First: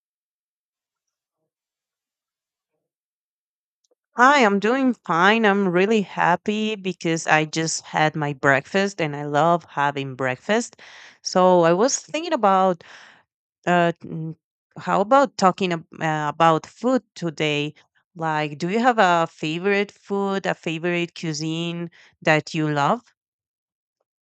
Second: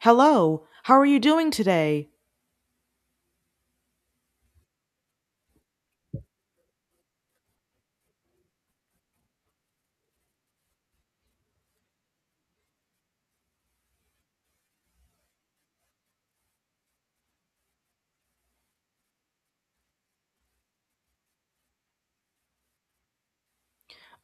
Hello, how are you doing today? Hi, I'm doing fine. I'm really happy because I just had my breakfast and I love having breakfast. So I was thinking about uh, mm, how about talking about food today? Like, do you have a favorite food, a favorite cuisine that you love?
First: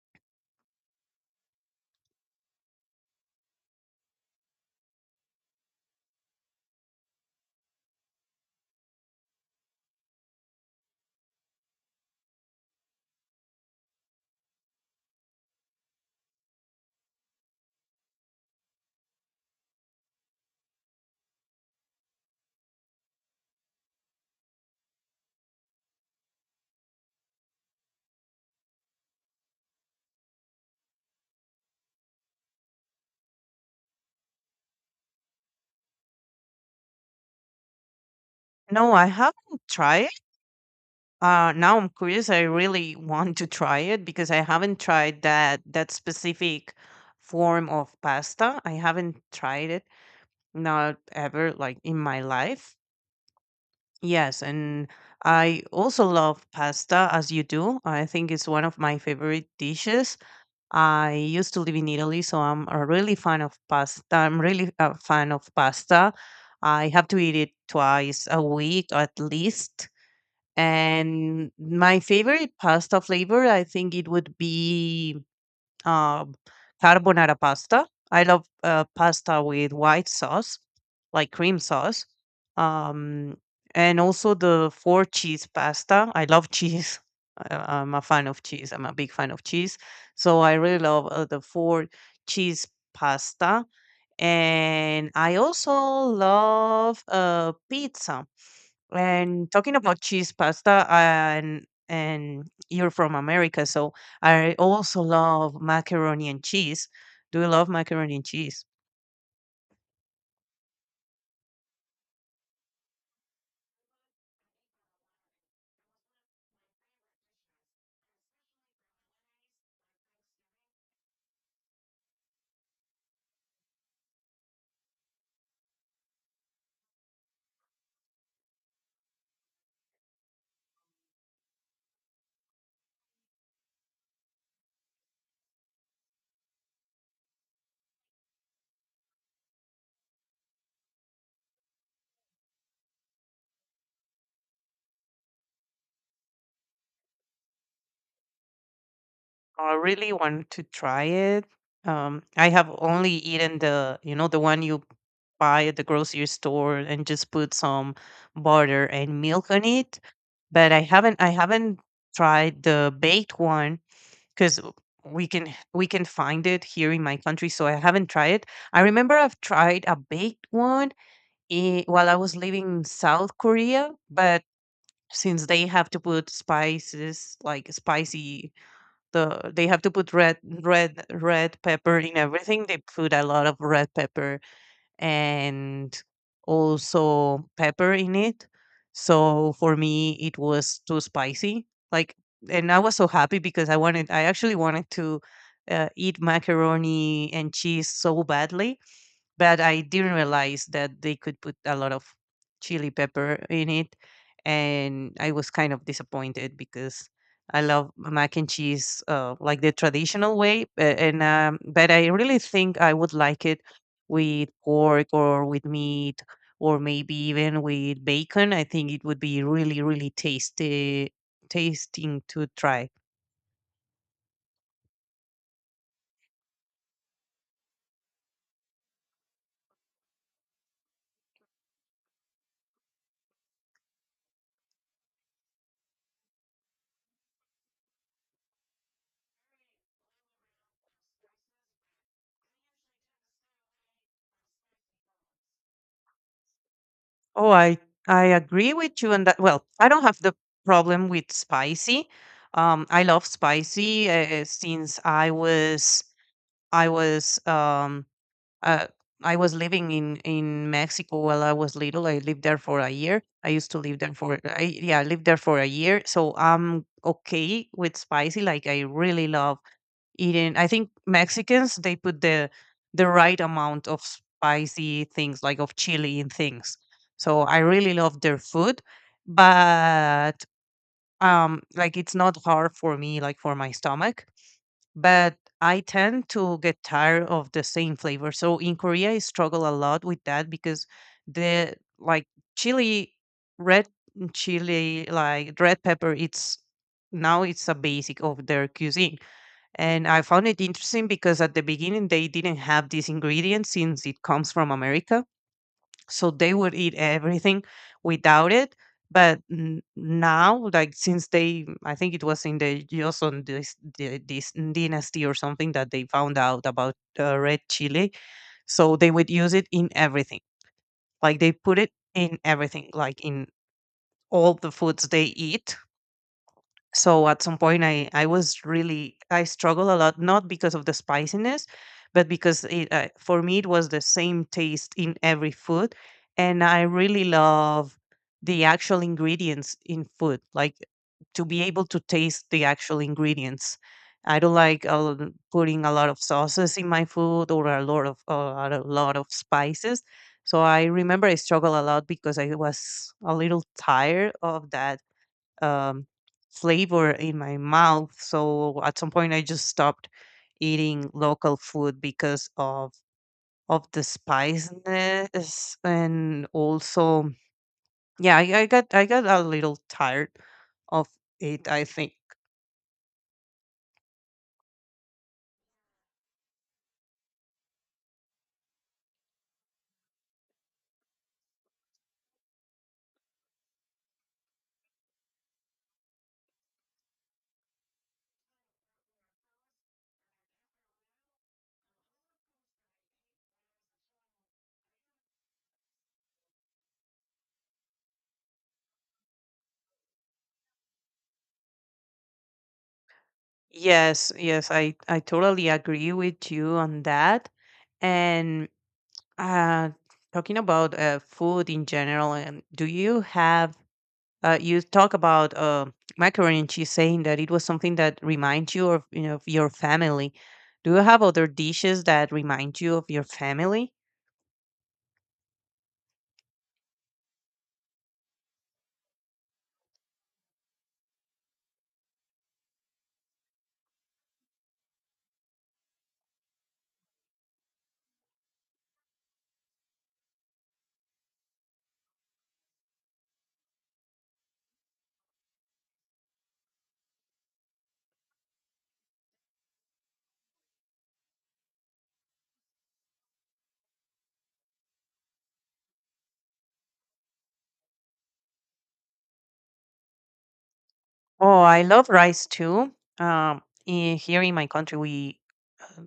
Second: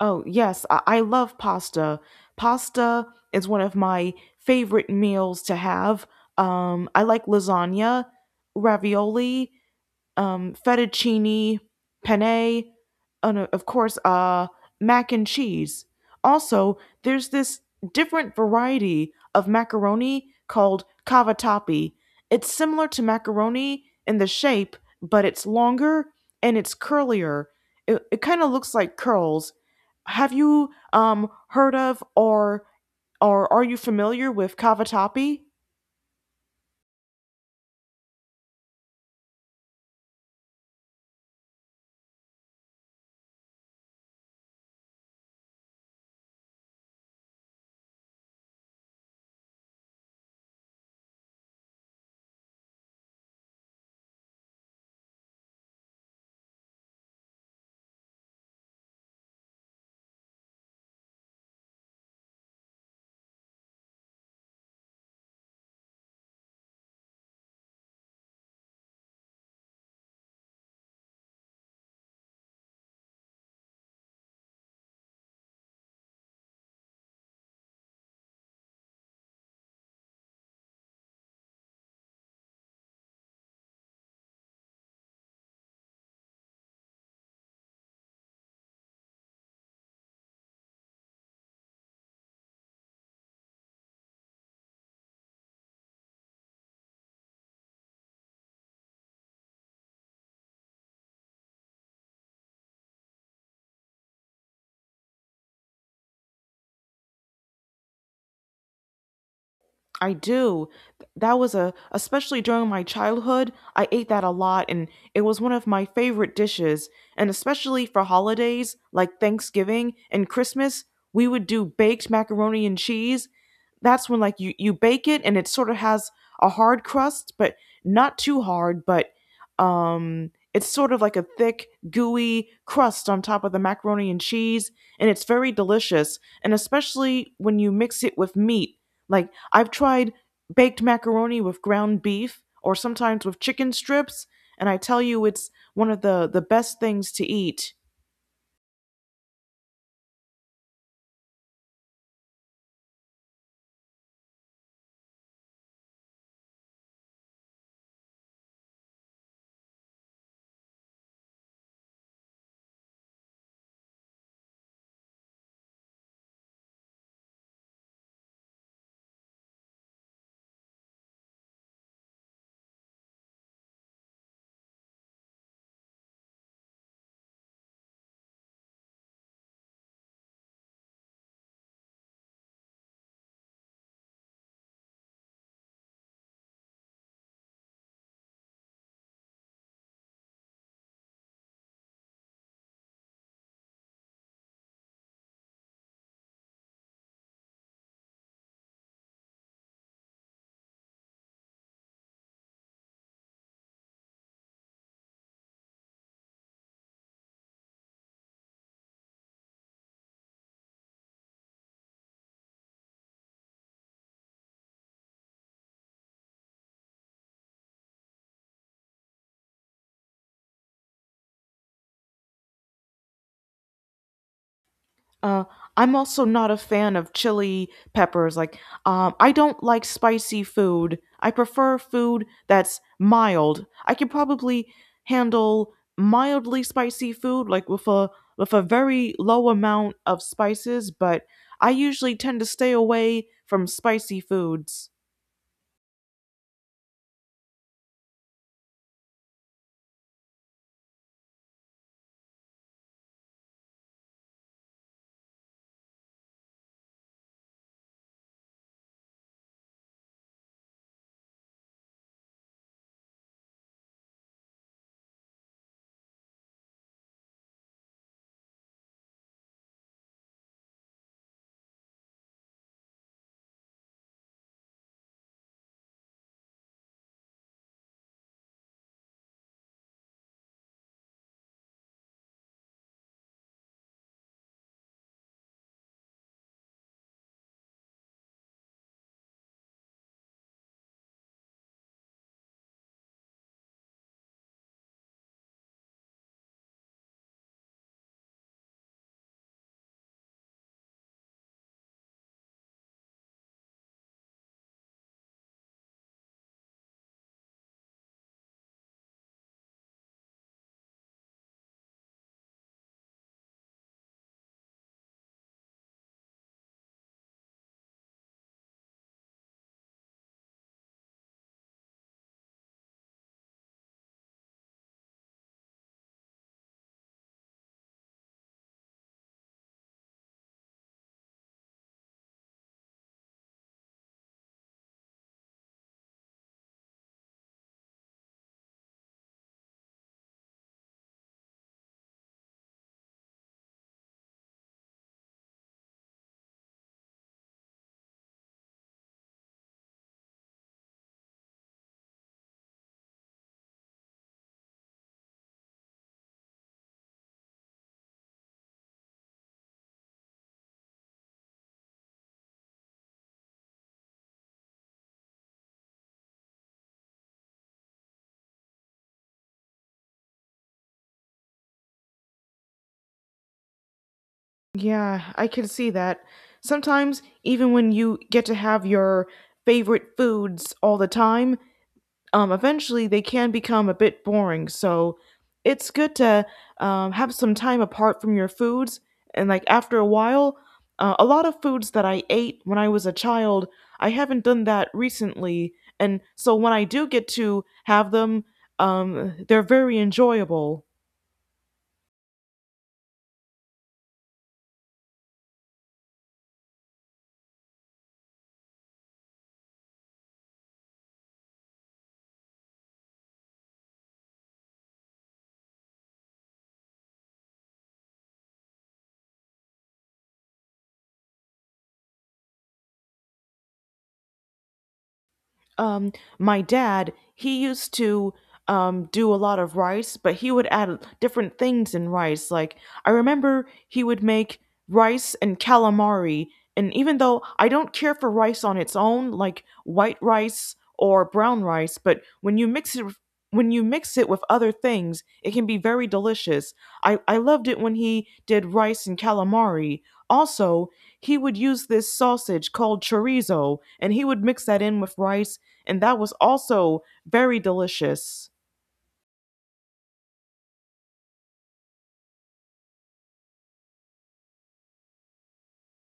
Oh, yes, I love pasta. Pasta is one of my favorite meals to have. I like lasagna, ravioli, fettuccine penne, and of course, mac and cheese. Also, there's this different variety of macaroni called cavatappi. It's similar to macaroni in the shape, but it's longer and it's curlier. It kind of looks like curls. Have you heard of or are you familiar with cavatappi? No, I haven't tried it. Now I'm curious. I really want to try it because I haven't tried that specific form of pasta. I haven't tried it. Not ever, like in my life. Yes, and I also love pasta as you do. I think it's one of my favorite dishes. I used to live in Italy, so I'm a really fan of pasta. I'm really a fan of pasta. I have to eat it twice a week at least. And my favorite pasta flavor, I think it would be um, carbonara pasta. I love pasta with white sauce, like cream sauce, um, and also the four cheese pasta. I love cheese. I'm a fan of cheese. I'm a big fan of cheese, so I really love the four cheese pasta. And I also love pizza. And talking about cheese pasta, and you're from America, so I also love macaroni and cheese. Do you love macaroni and cheese? I do. Especially during my childhood, I ate that a lot, and it was one of my favorite dishes. And especially for holidays like Thanksgiving and Christmas, we would do baked macaroni and cheese. That's when like you bake it and it sort of has a hard crust, but not too hard, but it's sort of like a thick, gooey crust on top of the macaroni and cheese, and it's very delicious. And especially when you mix it with meat. Like, I've tried baked macaroni with ground beef or sometimes with chicken strips, and I tell you, it's one of the best things to eat. I really want to try it. I have only eaten the one you buy at the grocery store and just put some butter and milk on it, but I haven't tried the baked one because we can find it here in my country, so I haven't tried it. I remember I've tried a baked one while I was living in South Korea, but since they have to put spices, like spicy, they have to put red pepper in everything, they put a lot of red pepper and also pepper in it. So for me, it was too spicy. Like, and I was so happy because I wanted, I actually wanted to eat macaroni and cheese so badly, but I didn't realize that they could put a lot of chili pepper in it, and I was kind of disappointed because I love mac and cheese, like the traditional way. A- And but I really think I would like it with pork or with meat or maybe even with bacon. I think it would be really, really tasty, tasting to try. Uh, I'm also not a fan of chili peppers. Like, I don't like spicy food. I prefer food that's mild. I can probably handle mildly spicy food, like with a very low amount of spices. But I usually tend to stay away from spicy foods. Oh, I agree with you on that. Well, I don't have the problem with spicy. I love spicy since I was um uh, I was living in Mexico while I was little. I lived there for a year. I used to live there for I, yeah, I lived there for a year. So I'm okay with spicy. Like I really love eating. I think Mexicans they put the right amount of spicy things, like of chili and things. So I really love their food, but like it's not hard for me, like for my stomach. But I tend to get tired of the same flavor. So in Korea, I struggle a lot with that because the like chili, red chili, like red pepper. It's now it's a basic of their cuisine, and I found it interesting because at the beginning they didn't have these ingredients since it comes from America. So they would eat everything without it. But now, like since they, I think it was in the Joseon dynasty or something that they found out about red chili. So they would use it in everything. Like they put it in everything, like in all the foods they eat. So at some point, I was really I struggled a lot not because of the spiciness, but because it for me it was the same taste in every food. And I really love the actual ingredients in food, like to be able to taste the actual ingredients. I don't like putting a lot of sauces in my food or a lot of spices. So I remember I struggled a lot because I was a little tired of that um, flavor in my mouth. So at some point, I just stopped eating local food because of the spiciness, and also, yeah, I got a little tired of it, I think. Yeah, I can see that. Sometimes, even when you get to have your favorite foods all the time, eventually they can become a bit boring. So it's good to have some time apart from your foods. And like after a while, a lot of foods that I ate when I was a child, I haven't done that recently. And so when I do get to have them, they're very enjoyable. Yes, yes, I totally agree with you on that. And uh talking about food in general, and do you have. You talk about macaroni and cheese, saying that it was something that reminds you of your family. Do you have other dishes that remind you of your family? Um, my dad, he used to do a lot of rice, but he would add different things in rice. Like I remember he would make rice and calamari, and even though I don't care for rice on its own, like white rice or brown rice, but when you mix it with other things, it can be very delicious. I loved it when he did rice and calamari. Also, he would use this sausage called chorizo, and he would mix that in with rice, and that was also very delicious. Oh, I love rice too. Here in my country, we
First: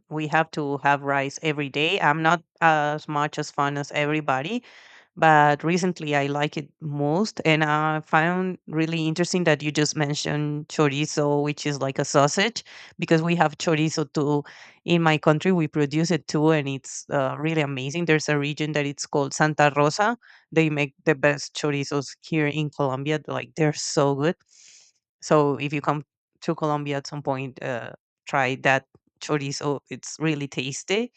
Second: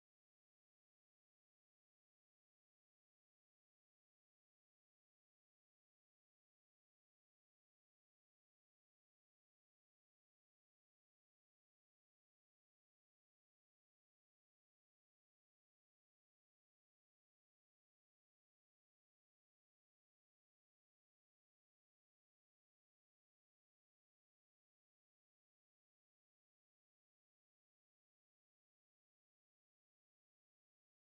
we have to have rice every day. I'm not as much as fun as everybody, but recently I like it most. And I found really interesting that you just mentioned chorizo, which is like a sausage, because we have chorizo too in my country. We produce it too, and it's really amazing. There's a region that it's called Santa Rosa. They make the best chorizos here in Colombia. Like they're so good. So if you come to Colombia at some point, try that chorizo. It's really tasty.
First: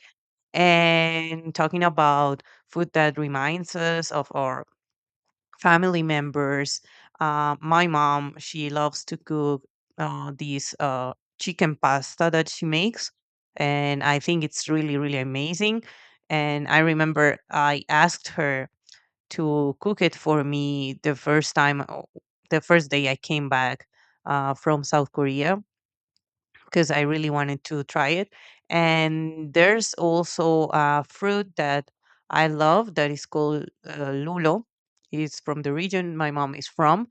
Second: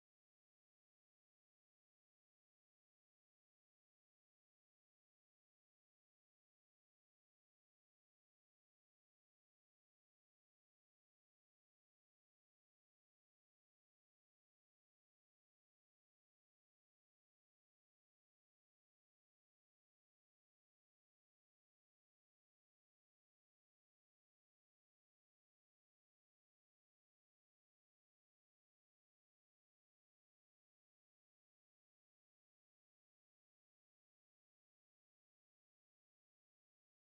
And talking about food that reminds us of our family members, my mom, she loves to cook these chicken pasta that she makes. And I think it's really, really amazing. And I remember I asked her to cook it for me the first time, the first day I came back from South Korea because I really wanted to try it. And there's also a fruit that I love that is called lulo. It's from the region my mom is from.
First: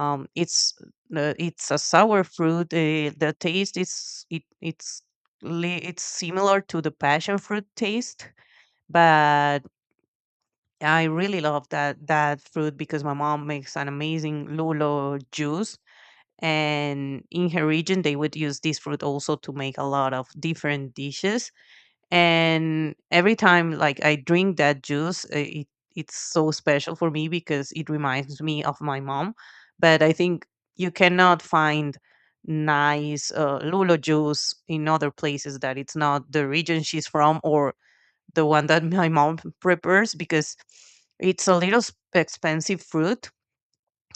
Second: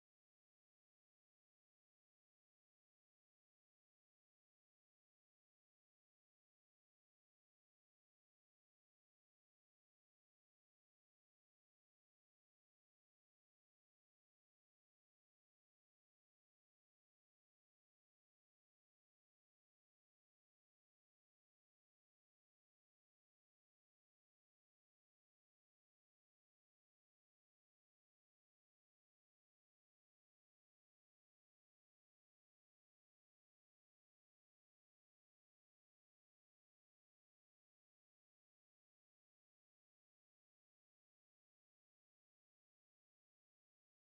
It's it's a sour fruit. The taste is it it's li- it's similar to the passion fruit taste, but I really love that fruit because my mom makes an amazing lulo juice, and in her region they would use this fruit also to make a lot of different dishes. And every time, like, I drink that juice, it's so special for me because it reminds me of my mom. But I think you cannot find nice lulo juice in other places that it's not the region she's from, or the one that my mom prepares, because it's a little expensive fruit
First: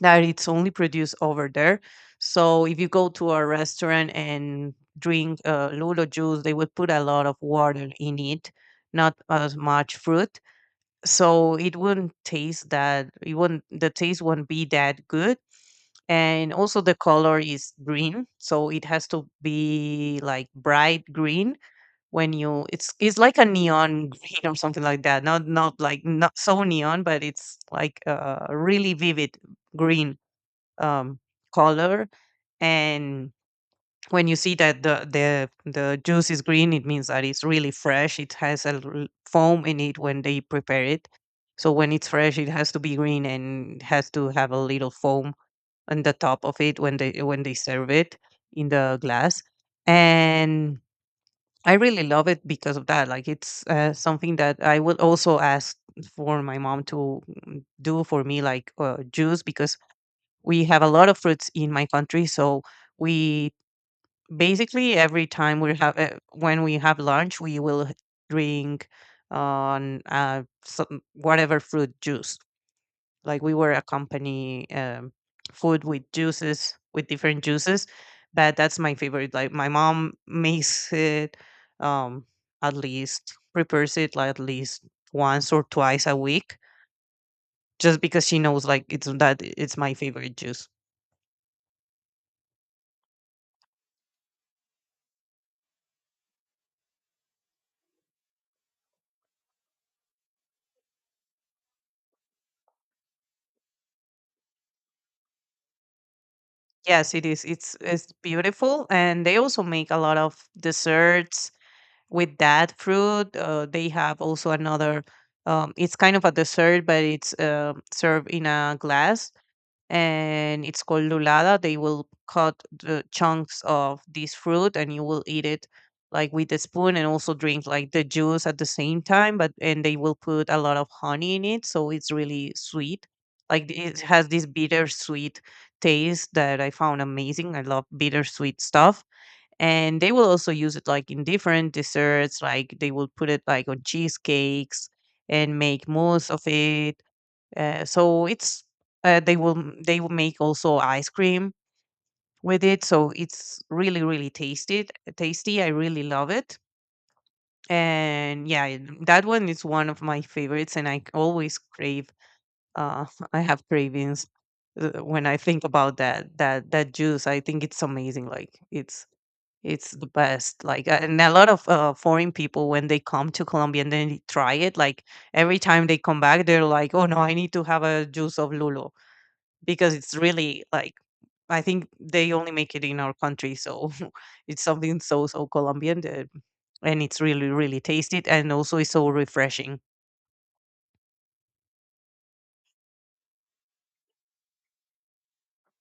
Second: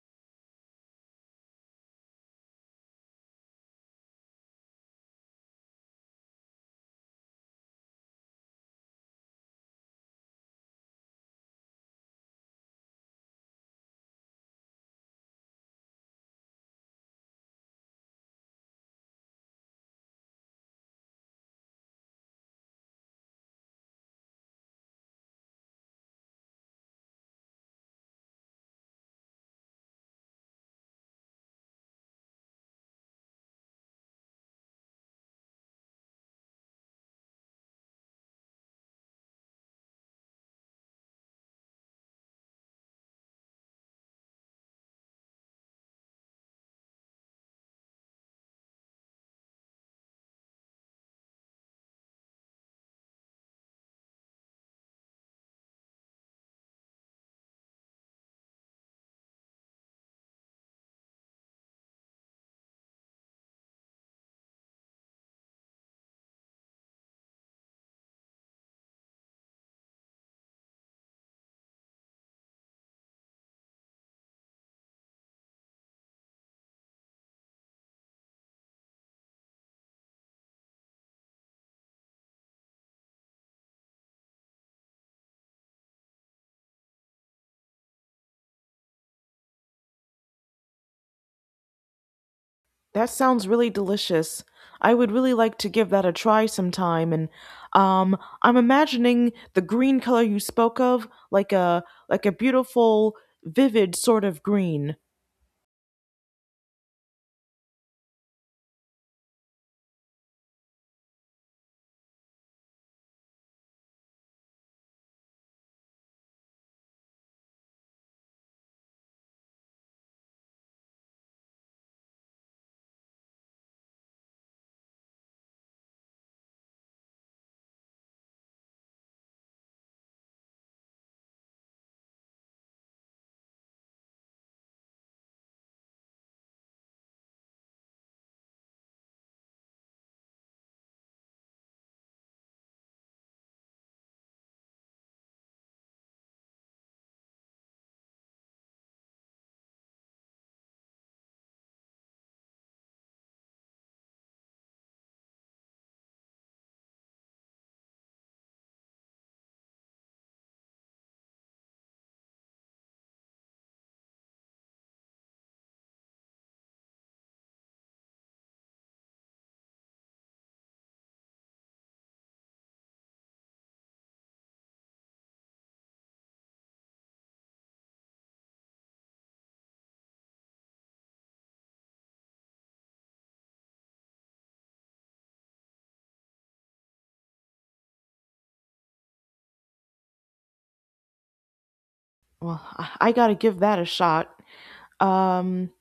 that it's only produced over there. So if you go to a restaurant and drink lulo juice, they would put a lot of water in it, not as much fruit. So it wouldn't taste that. It wouldn't. The taste wouldn't be that good. And also the color is green, so it has to be like bright green when you. It's like a neon green or something like that. Not like not so neon, but it's like really vivid green um, color. And when you see that the juice is green, it means that it's really fresh. It has foam in it when they prepare it. So when it's fresh, it has to be green and has to have a little foam on the top of it when they serve it in the glass. And I really love it because of that, like it's something that I would also ask for my mom to do for me, like juice, because we have a lot of fruits in my country. So we basically every time we have when we have lunch we will drink on some, whatever fruit juice, like we were a company food with juices with different juices. But that's my favorite, like my mom makes it, um, at least prepares it, like at least once or twice a week, just because she knows, like, it's my favorite juice. That sounds really delicious. I would really like to give that a try sometime. And um, I'm imagining the green color you spoke of, like a beautiful, vivid sort of green. Yes, it is. It's beautiful, and they also make a lot of desserts with that fruit. They have also another. It's kind of a dessert, but it's served in a glass, and it's called lulada. They will cut the chunks of this fruit, and you will eat it like with a spoon, and also drink like the juice at the same time. But and they will put a lot of honey in it, so it's really sweet. Like it has this bittersweet taste that I found amazing. I love bittersweet stuff. And they will also use it like in different desserts, like they will put it like on cheesecakes and make mousse of it, so it's, they will make also ice cream with it. So it's really, really tasty. Tasty. I really love it. And yeah, that one is one of my favorites, and I always crave. Uh, I have cravings when I think about that juice. I think it's amazing. It's it's the best. Like and a lot of foreign people when they come to Colombia and then they try it, like every time they come back, they're like, "Oh no, I need to have a juice of lulo," because it's really like I think they only make it in our country, so it's something so Colombian, that, and it's really really tasty and also it's so refreshing. Well, I gotta give that a shot. Um,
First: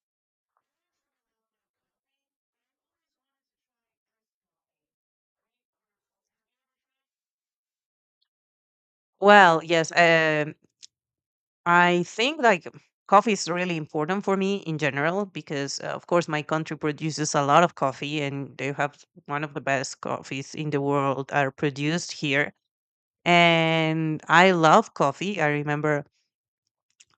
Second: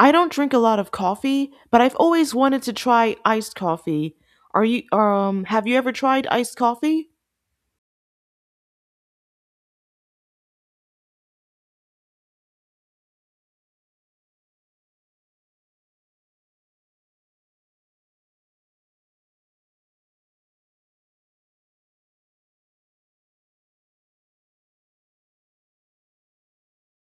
I don't drink a lot of coffee, but I've always wanted to try iced coffee. Are you have you ever tried iced coffee? Well, yes, I think like coffee is really important for me in general because, of course, my country produces a lot of coffee and they have one of the best coffees in the world are produced here. And I love coffee. I remember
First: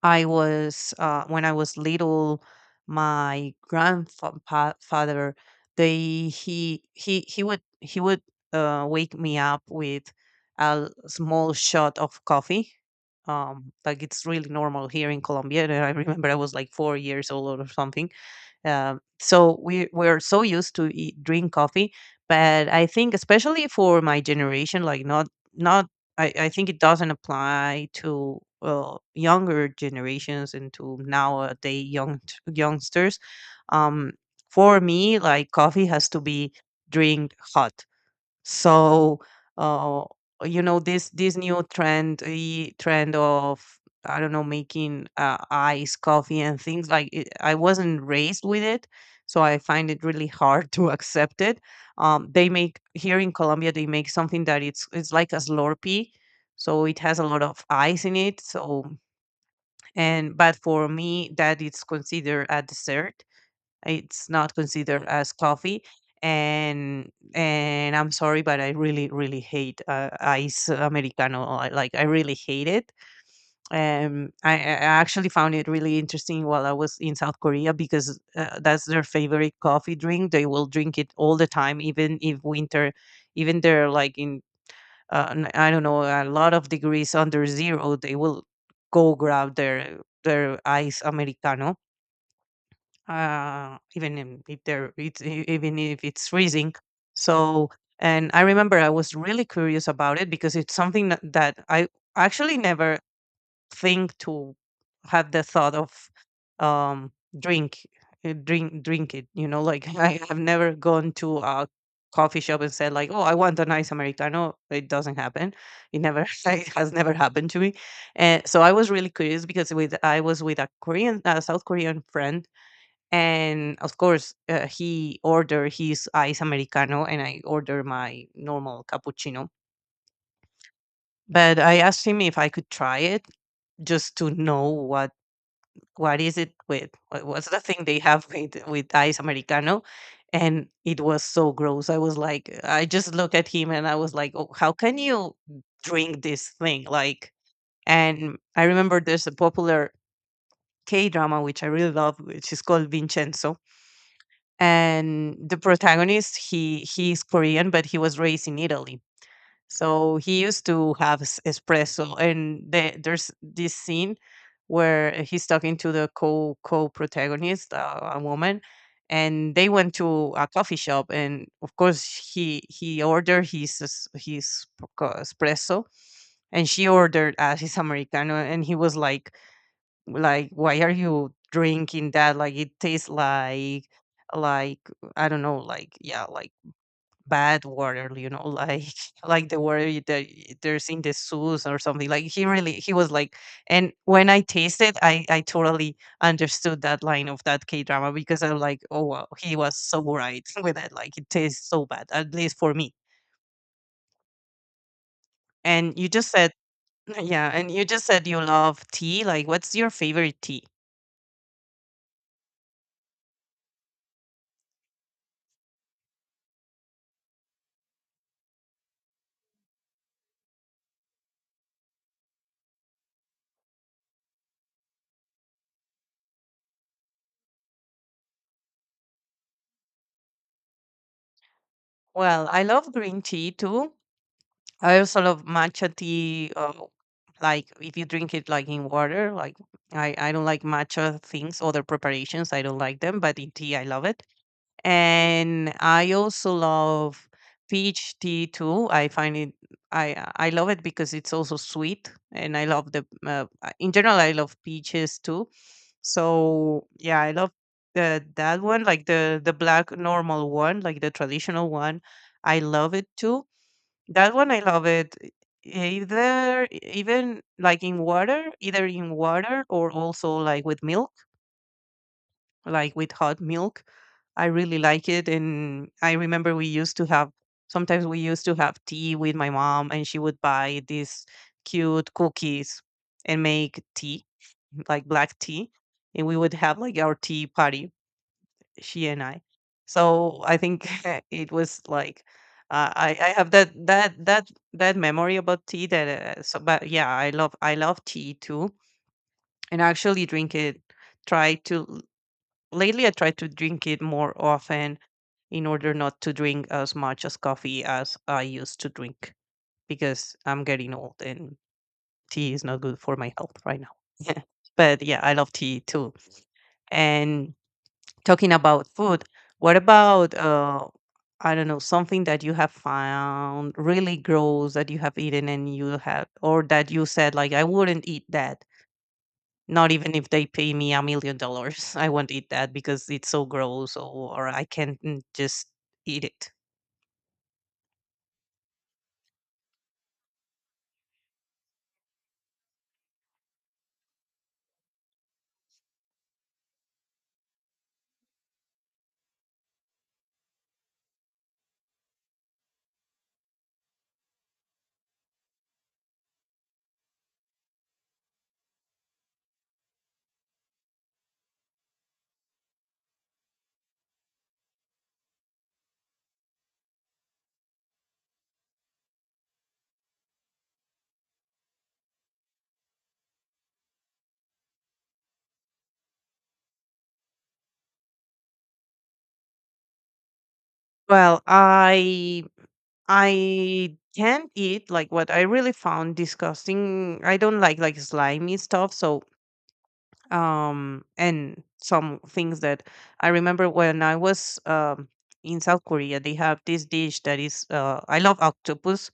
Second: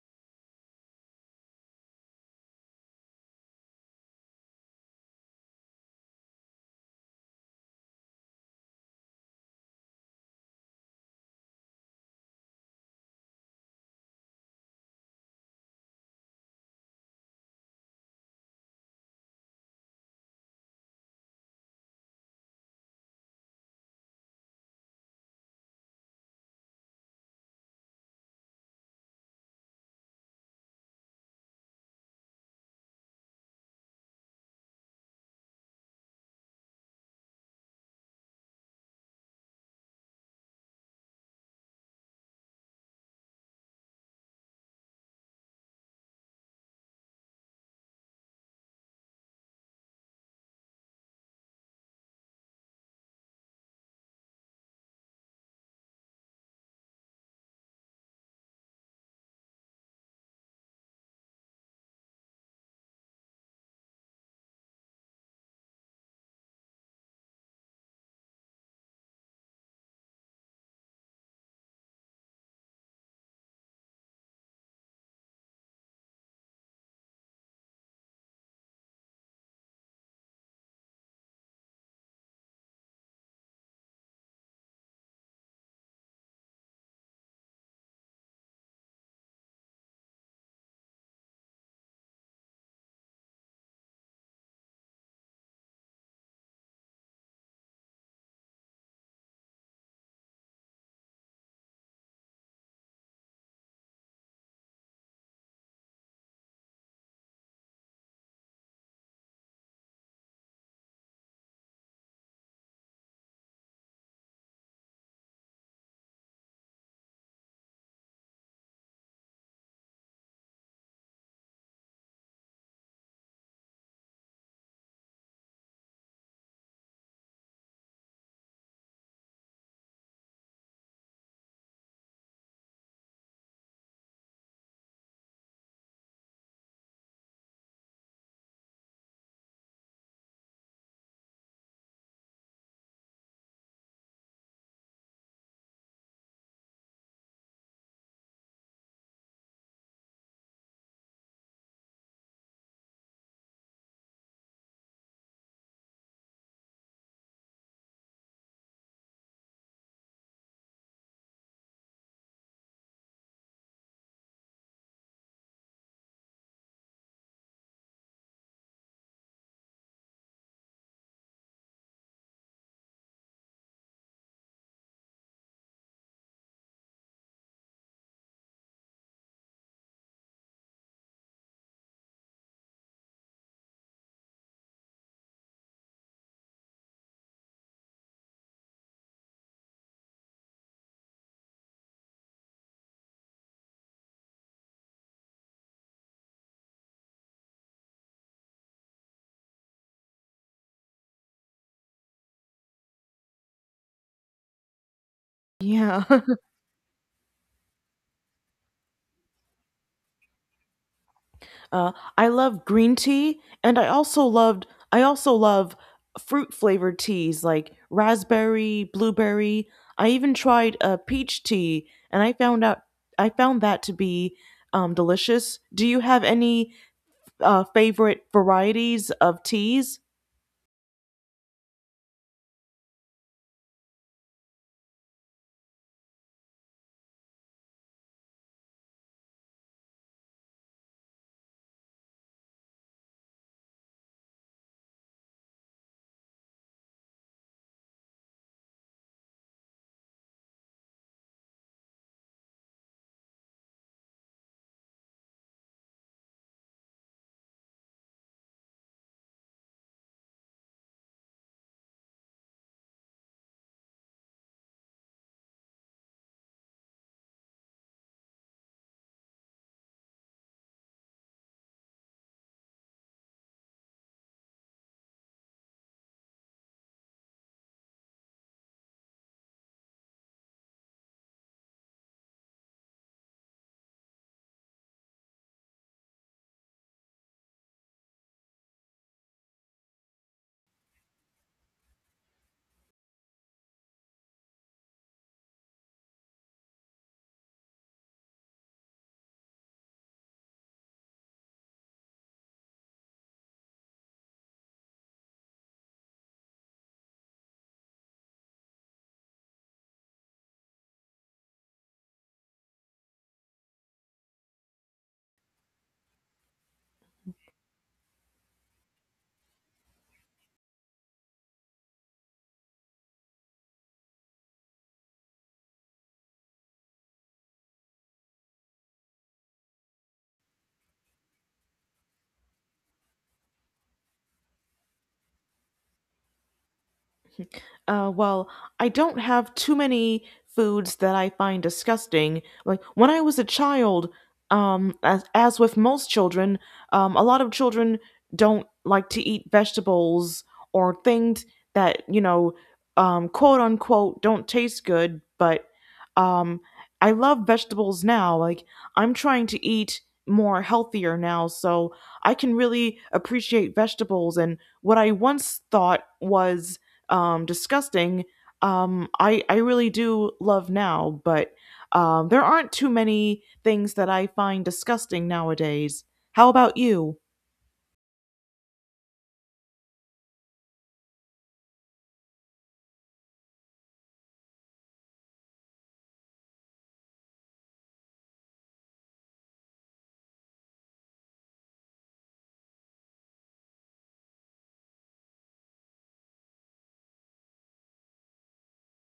I was when I was little, my grandfather they he would wake me up with a small shot of coffee. Like it's really normal here in Colombia. And I remember I was like 4 years old or something, so we're so used to eat, drink coffee, but I think especially for my generation, like not not I think it doesn't apply to younger generations and to nowadays youngsters. Um, for me, like coffee has to be drink hot. So, uh, you know, this new trend, the trend of I don't know, making ice coffee and things like it, I wasn't raised with it, so I find it really hard to accept it. They make here in Colombia, they make something that it's like a Slurpee, so it has a lot of ice in it. So and but for me, that it's considered a dessert, it's not considered as coffee. And I'm sorry, but I really, really hate ice americano. I really hate it. I actually found it really interesting while I was in South Korea because that's their favorite coffee drink. They will drink it all the time, even if winter, even they're like in I don't know a lot of degrees under zero. They will go grab their ice americano, even if it's freezing. So, and I remember I was really curious about it because it's something that I actually never think to have the thought of, um, drink drink it. You know, like I have never gone to a coffee shop and said like, "Oh, I want a nice americano." It doesn't happen. It never it has never happened to me. And so I was really curious because with I was with a Korean, a South Korean friend, and of course he ordered his ice americano and I ordered my normal cappuccino, but I asked him if I could try it, just to know what is it with what's the thing they have with ice americano. And it was so gross. I was like I just looked at him and I was like, oh, how can you drink this thing like? And I remember there's a popular K drama which I really love which is called Vincenzo, and the protagonist, he's Korean but he was raised in Italy, so he used to have espresso. And there's this scene where he's talking to the co co-protagonist, a woman, and they went to a coffee shop, and of course he ordered his espresso, and she ordered his americano, and he was like, why are you drinking that? Like it tastes like, I don't know, like, yeah, like bad water, you know, like like the water there's in the zoos or something. Like he really he was like, and when I tasted, I totally understood that line of that K drama because I'm like, oh wow, he was so right with it. Like it tastes so bad, at least for me. And Yeah. you just said, yeah, and you just said you love tea. Like, what's your favorite tea? Uh, I love green tea, and I also love fruit flavored teas like raspberry, blueberry. I even tried a peach tea, and I found that to be delicious. Do you have any favorite varieties of teas? Well, I love green tea too. I also love matcha tea. Like if you drink it like in water, like I don't like matcha things, other preparations. I don't like them, but in tea, I love it. And I also love peach tea too. I love it because it's also sweet. And I love the, in general, I love peaches too. So yeah, I love that one, like the black normal one, like the traditional one. I love it too. That one I love it. E- Either Even like in water, either in water or also like with milk, like with hot milk. I really like it. And I remember we used to have tea with my mom, and she would buy these cute cookies and make tea, like black tea. And we would have like our tea party, she and I. So I think it was like I have that memory about tea that so. But yeah, I love tea too. And I actually drink it, try to lately I try to drink it more often, in order not to drink as much as coffee as I used to drink, because I'm getting old and tea is not good for my health right now. But yeah, I love tea too. And talking about food, what about, I don't know, something that you have found really gross that you have eaten and you have, or that you said like, I wouldn't eat that. Not even if they pay me $1 million, I won't eat that because it's so gross, or I can't, just eat it. Well, I don't have too many foods that I find disgusting. Like when I was a child, as with most children, a lot of children don't like to eat vegetables or things that, you know, quote unquote, don't taste good. But um, I love vegetables now. Like I'm trying to eat more healthier now, so I can really appreciate vegetables and what I once thought was disgusting, I really do love now, but there aren't too many things that I find disgusting nowadays. How about you? Well, I can't eat like what I really found disgusting. I don't like slimy stuff, so and some things that I remember when I was in South Korea. They have this dish that is I love octopus,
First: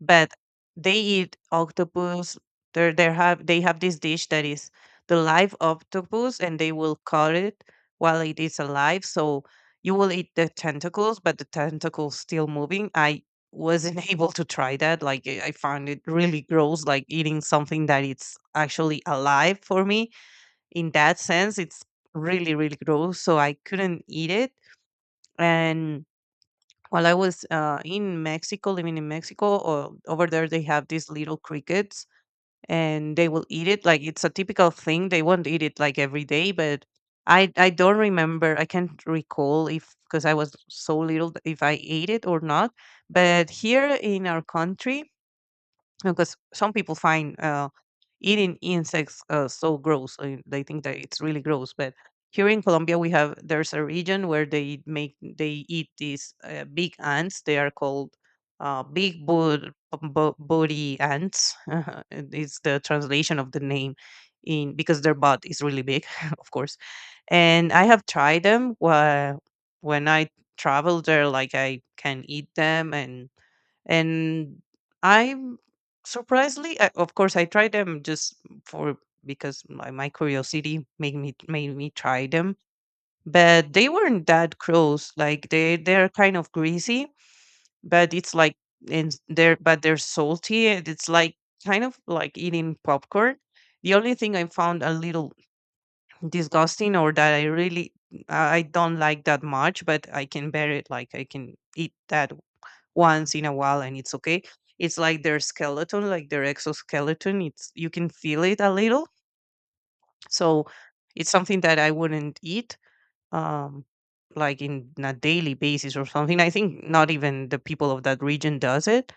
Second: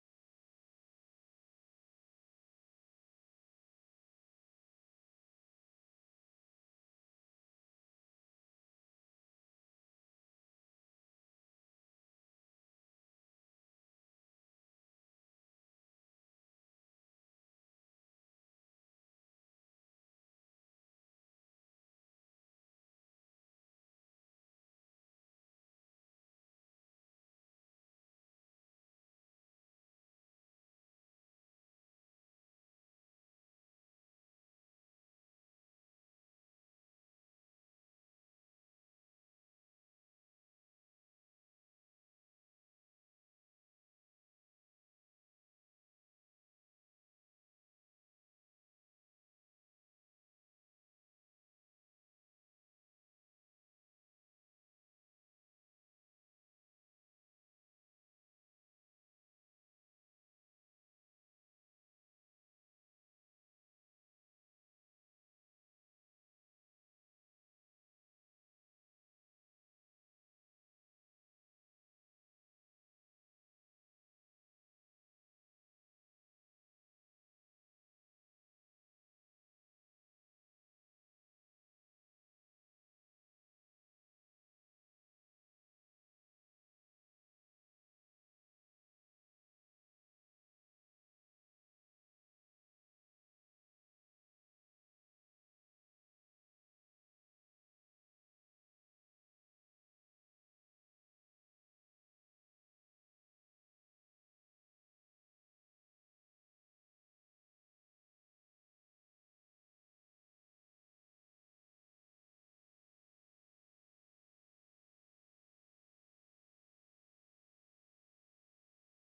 but they eat octopus. They have this dish that is the live octopus, and they will cut it while it is alive. So you will eat the tentacles, but the tentacles still moving. I wasn't able to try that. Like I found it really gross, like eating something that it's actually alive. For me in that sense it's really really gross, so I couldn't eat it. And while I was in Mexico, living in Mexico, or over there they have these little crickets, and they will eat it like it's a typical thing. They won't eat it like every day, but I don't remember, I can't recall if, because I was so little, if I ate it or not. But here in our country, because some people find eating insects so gross, they think that it's really gross. But here in Colombia, we have there's a region where they make they eat these big ants. They are called uh, big bo- body ants, and it's the translation of the name in, because their butt is really big, of course. And I have tried them. When I travel there, like I can eat them, and I'm surprisingly, I, of course, I tried them, just for, because my curiosity made me try them. But they weren't that gross. Like they they're kind of greasy, but it's like, and they're but they're salty, and it's like kind of like eating popcorn. The only thing I found a little disgusting, or that I really I don't like that much, but I can bear it, like I can eat that once in a while and it's okay. It's like their skeleton, like their exoskeleton. It's you can feel it a little. So it's something that I wouldn't eat Um like in a daily basis or something. I think not even the people of that region does it.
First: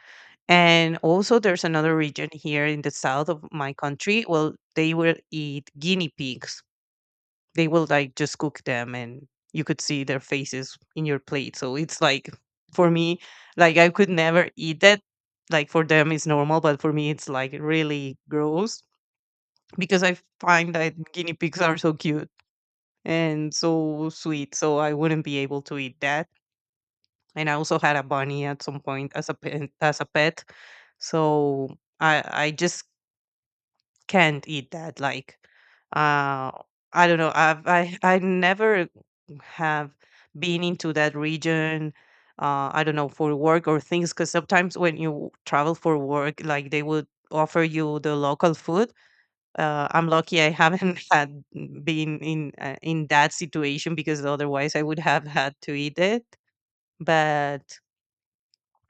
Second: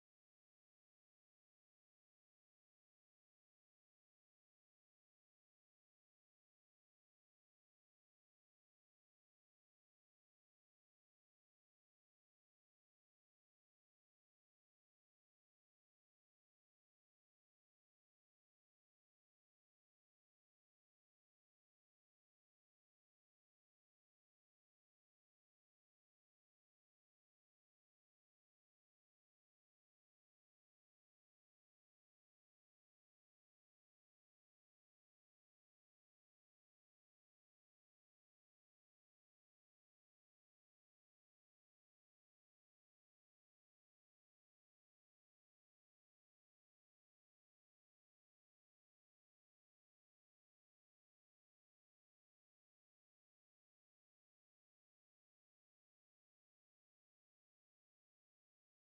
And also there's another region here in the south of my country. Well, they will eat guinea pigs. They will like just cook them, and you could see their faces in your plate, so it's like, for me, like I could never eat that. Like, for them it's normal, but for me it's like really gross, because I find that guinea pigs are so cute and so sweet, so I wouldn't be able to eat that. And I also had a bunny at some point as a pet, so I just can't eat that. Like, uh, I don't know. I've I never have been into that region. I don't know, for work or things. Because sometimes when you travel for work, like they would offer you the local food. I'm lucky I haven't had been in that situation because otherwise I would have had to eat it. But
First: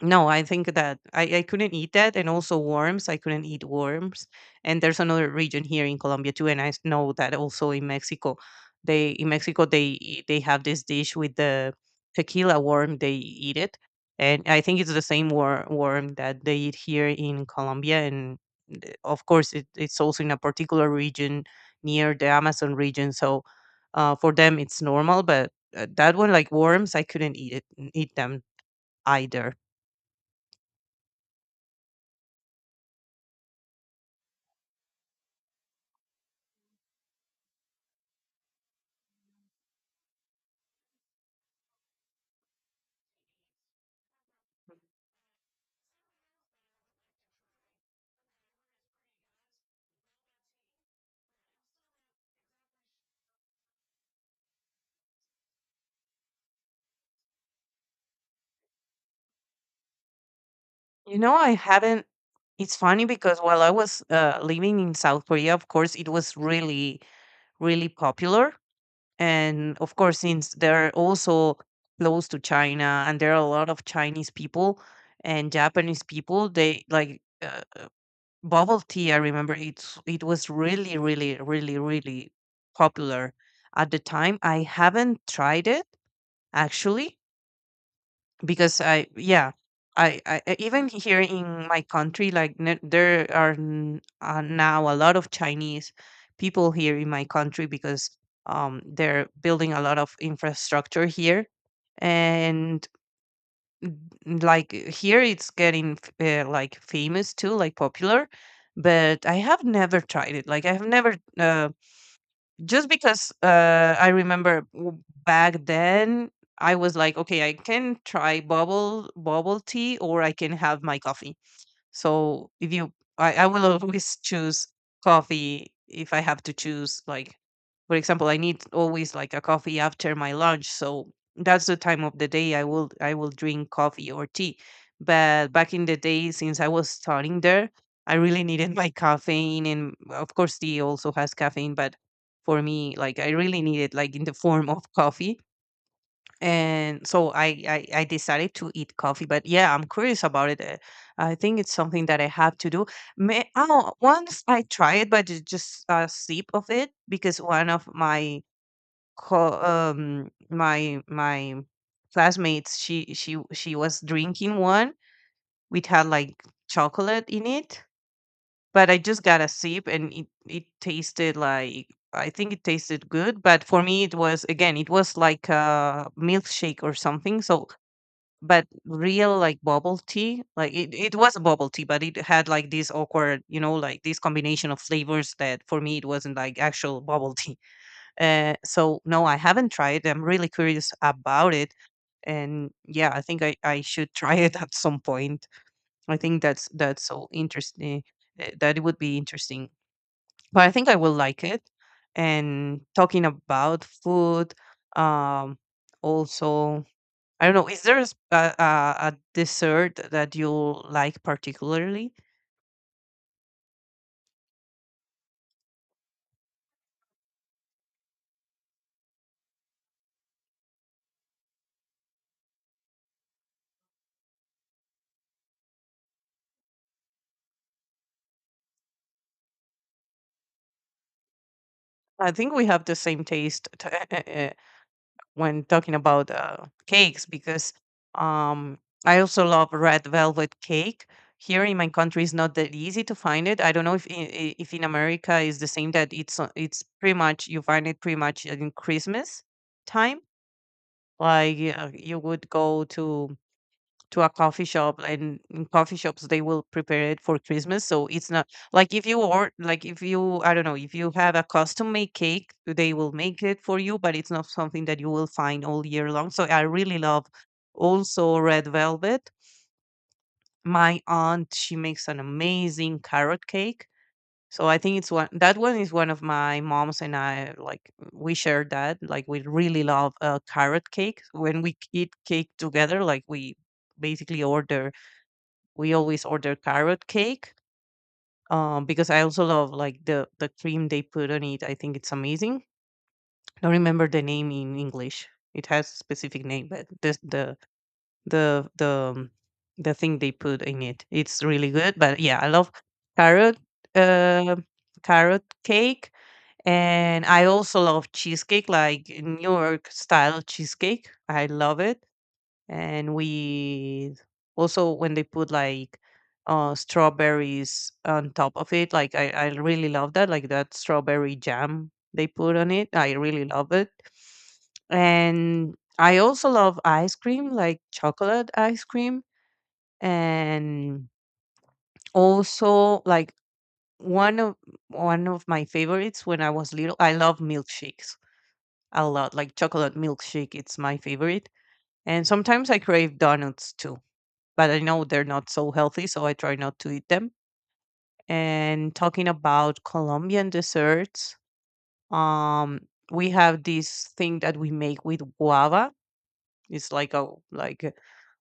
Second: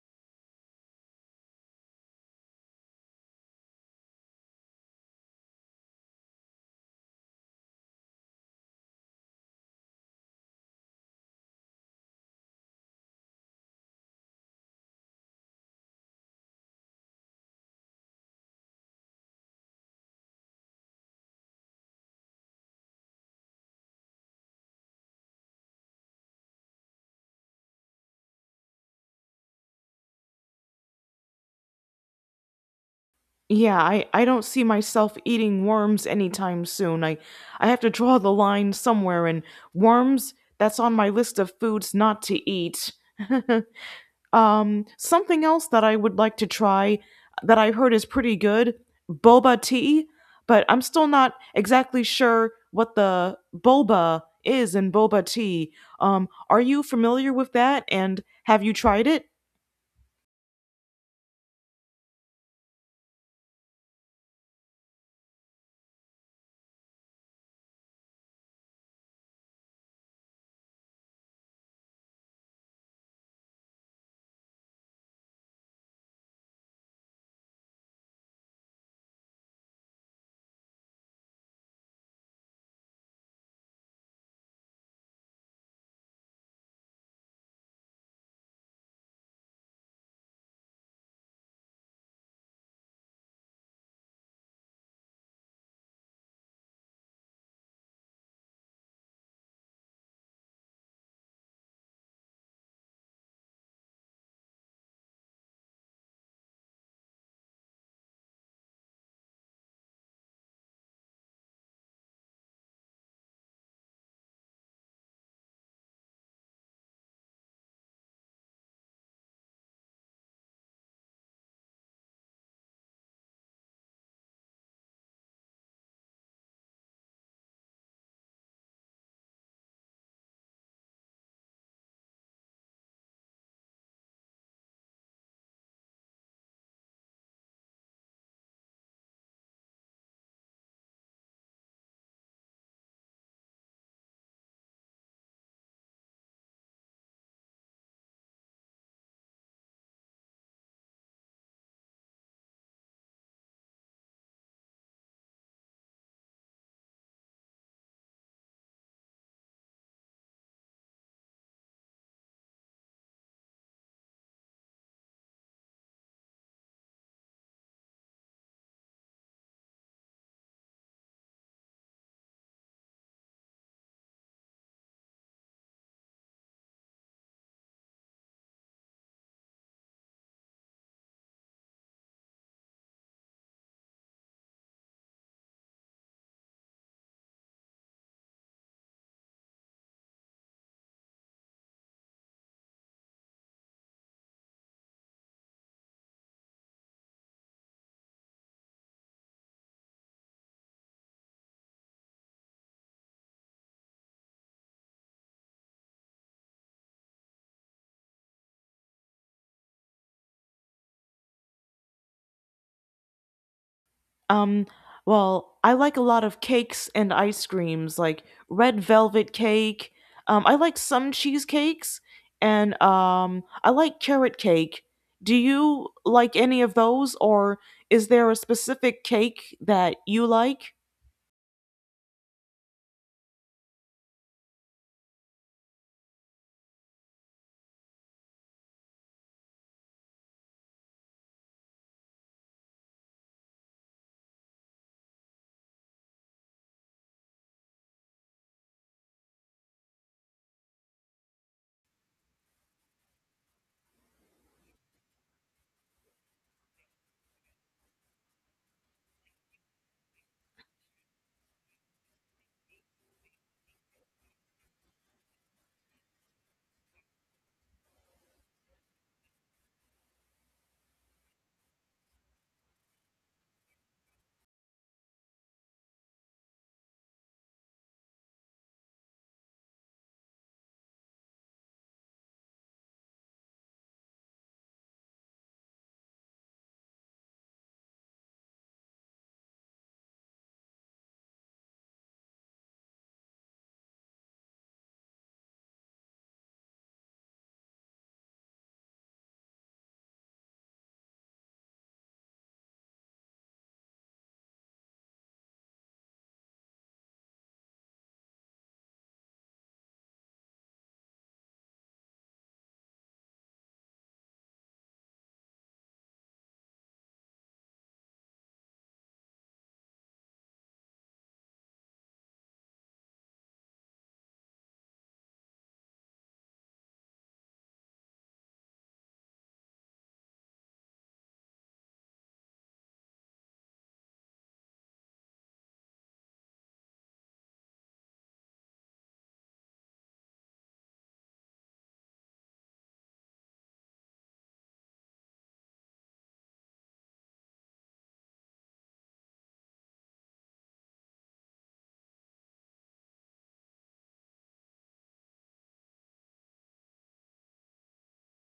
no, I think that I couldn't eat that, and also worms. I couldn't eat worms, and there's another region here in Colombia too, and know that also in Mexico, they they have this dish with the tequila worm. They eat it, and I think it's the same worm that they eat here in Colombia, and of course it's also in a particular region near the Amazon region, so for them it's normal. But that one, like worms, I couldn't eat it, eat them either. Yeah, I don't see myself eating worms anytime soon. I have to draw the line somewhere, and worms, that's on my list of foods not to eat. Something else that I would like to try that I've heard is pretty good boba tea, but I'm still not exactly sure what the boba is in boba tea. Are you familiar with that and have you tried it? You know, I haven't. It's funny because while I was living in South Korea, of course, it was really, really popular. And of course, since they're also close to China and there are a lot of Chinese people and Japanese people, they like bubble tea. I remember it was really, really, really, really popular at the time. I haven't tried it actually because I yeah I- even here in my country there are now a lot of Chinese people here in my country because they're building a lot of infrastructure here and like here it's getting like famous too, like popular, but I have never tried it, like I have never just because I remember back then I was like, okay, I can try bubble tea or I can have my coffee. So if you, I will always choose coffee if I have to choose. Like, for example, I need always like a coffee after my lunch. So that's the time of the day I will drink coffee or tea. But back in the day, since I was studying there, I really needed my caffeine, and of course, tea also has caffeine. But for me, like I really needed like in the form of coffee, and so I decided to eat coffee. But yeah, I'm curious about it. I think it's something that I have to do May, oh, once I try it, but just a sip of it, because one of my my classmates, she was drinking one which had like chocolate in it, but I just got a sip and it tasted like, I think it tasted good, but for me it was, again, it was like a milkshake or something. So but real like bubble tea, like it was a bubble tea but it had like this awkward, you know, like this combination of flavors that for me it wasn't like actual bubble tea. So no, I haven't tried, I'm really curious about it, and yeah, I think I should try it at some point. I think that's so interesting. That it would be interesting, but I think I will like it. And talking about food, um also, I don't know. Is there a, s- a dessert that you like particularly? Um, well, I like a lot of cakes and ice creams, like red velvet cake. I like some cheesecakes, and I like carrot cake. Do you like any of those, or is there a specific cake that you like? I think we have the same taste when talking about cakes, because um, I also love red velvet cake. Here in my country, it's not that easy to find it. I don't know if if in America is the same, that it's pretty much, you find it pretty much in Christmas time. Like you would go to a coffee shop, and in coffee shops they will prepare it for Christmas, so it's not, like, if you, or like, if you, I don't know, if you have a custom made cake they will make it for you, but it's not something that you will find all year long. So I really love also red velvet. My aunt, she makes an amazing carrot cake, so I think it's one that one is one of my mom's, and I like, we share that, like we really love carrot cake. When we eat cake together, like we basically order, we always order carrot cake, because I also love like the cream they put on it. I think it's amazing. Don't remember the name in English. It has a specific name, but this, the the um, the thing they put in it, it's really good. But yeah, I love carrot uh, carrot cake, and I also love cheesecake, like New York style cheesecake. I love it, and with also when they put like strawberries on top of it, like I really love that, like that strawberry jam they put on it, I really love it. And I also love ice cream, like chocolate ice cream. And also like one of one of my favorites when I was little, I love milkshakes a lot, like chocolate milkshake, it's my favorite. And sometimes I crave donuts too, but I know they're not so healthy, so I try not to eat them. And talking about Colombian desserts, um, we have this thing that we make with guava. It's like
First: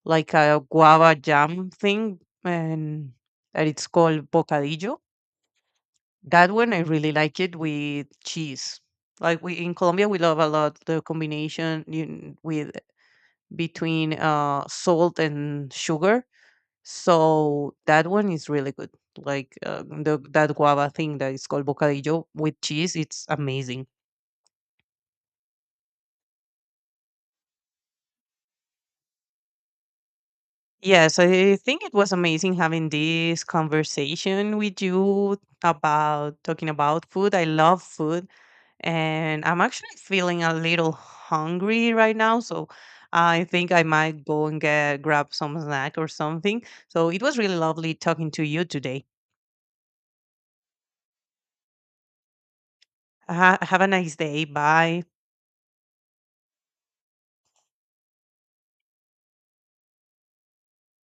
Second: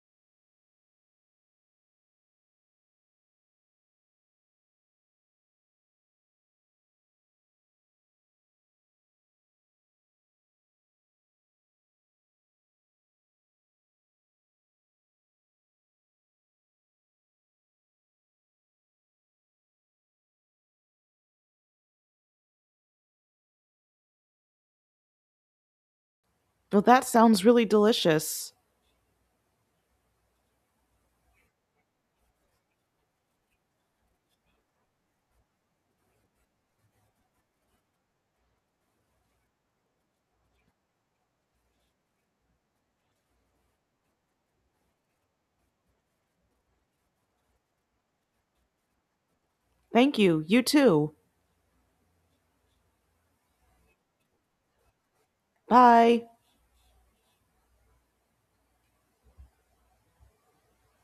like a guava jam thing, and it's called bocadillo. That one I really like it with cheese. Like we in Colombia, we love a lot the combination with between salt and sugar. So that one is really good. Like that guava thing that is called bocadillo with cheese, it's amazing. Well, that sounds really delicious. Yes, I think it was amazing having this conversation with you about talking about food. I love food, and I'm actually feeling a little hungry right now. So I think I might go and get grab some snack or something. So it was really lovely talking to you today. Thank you. You too. Have a nice day. Bye. Bye.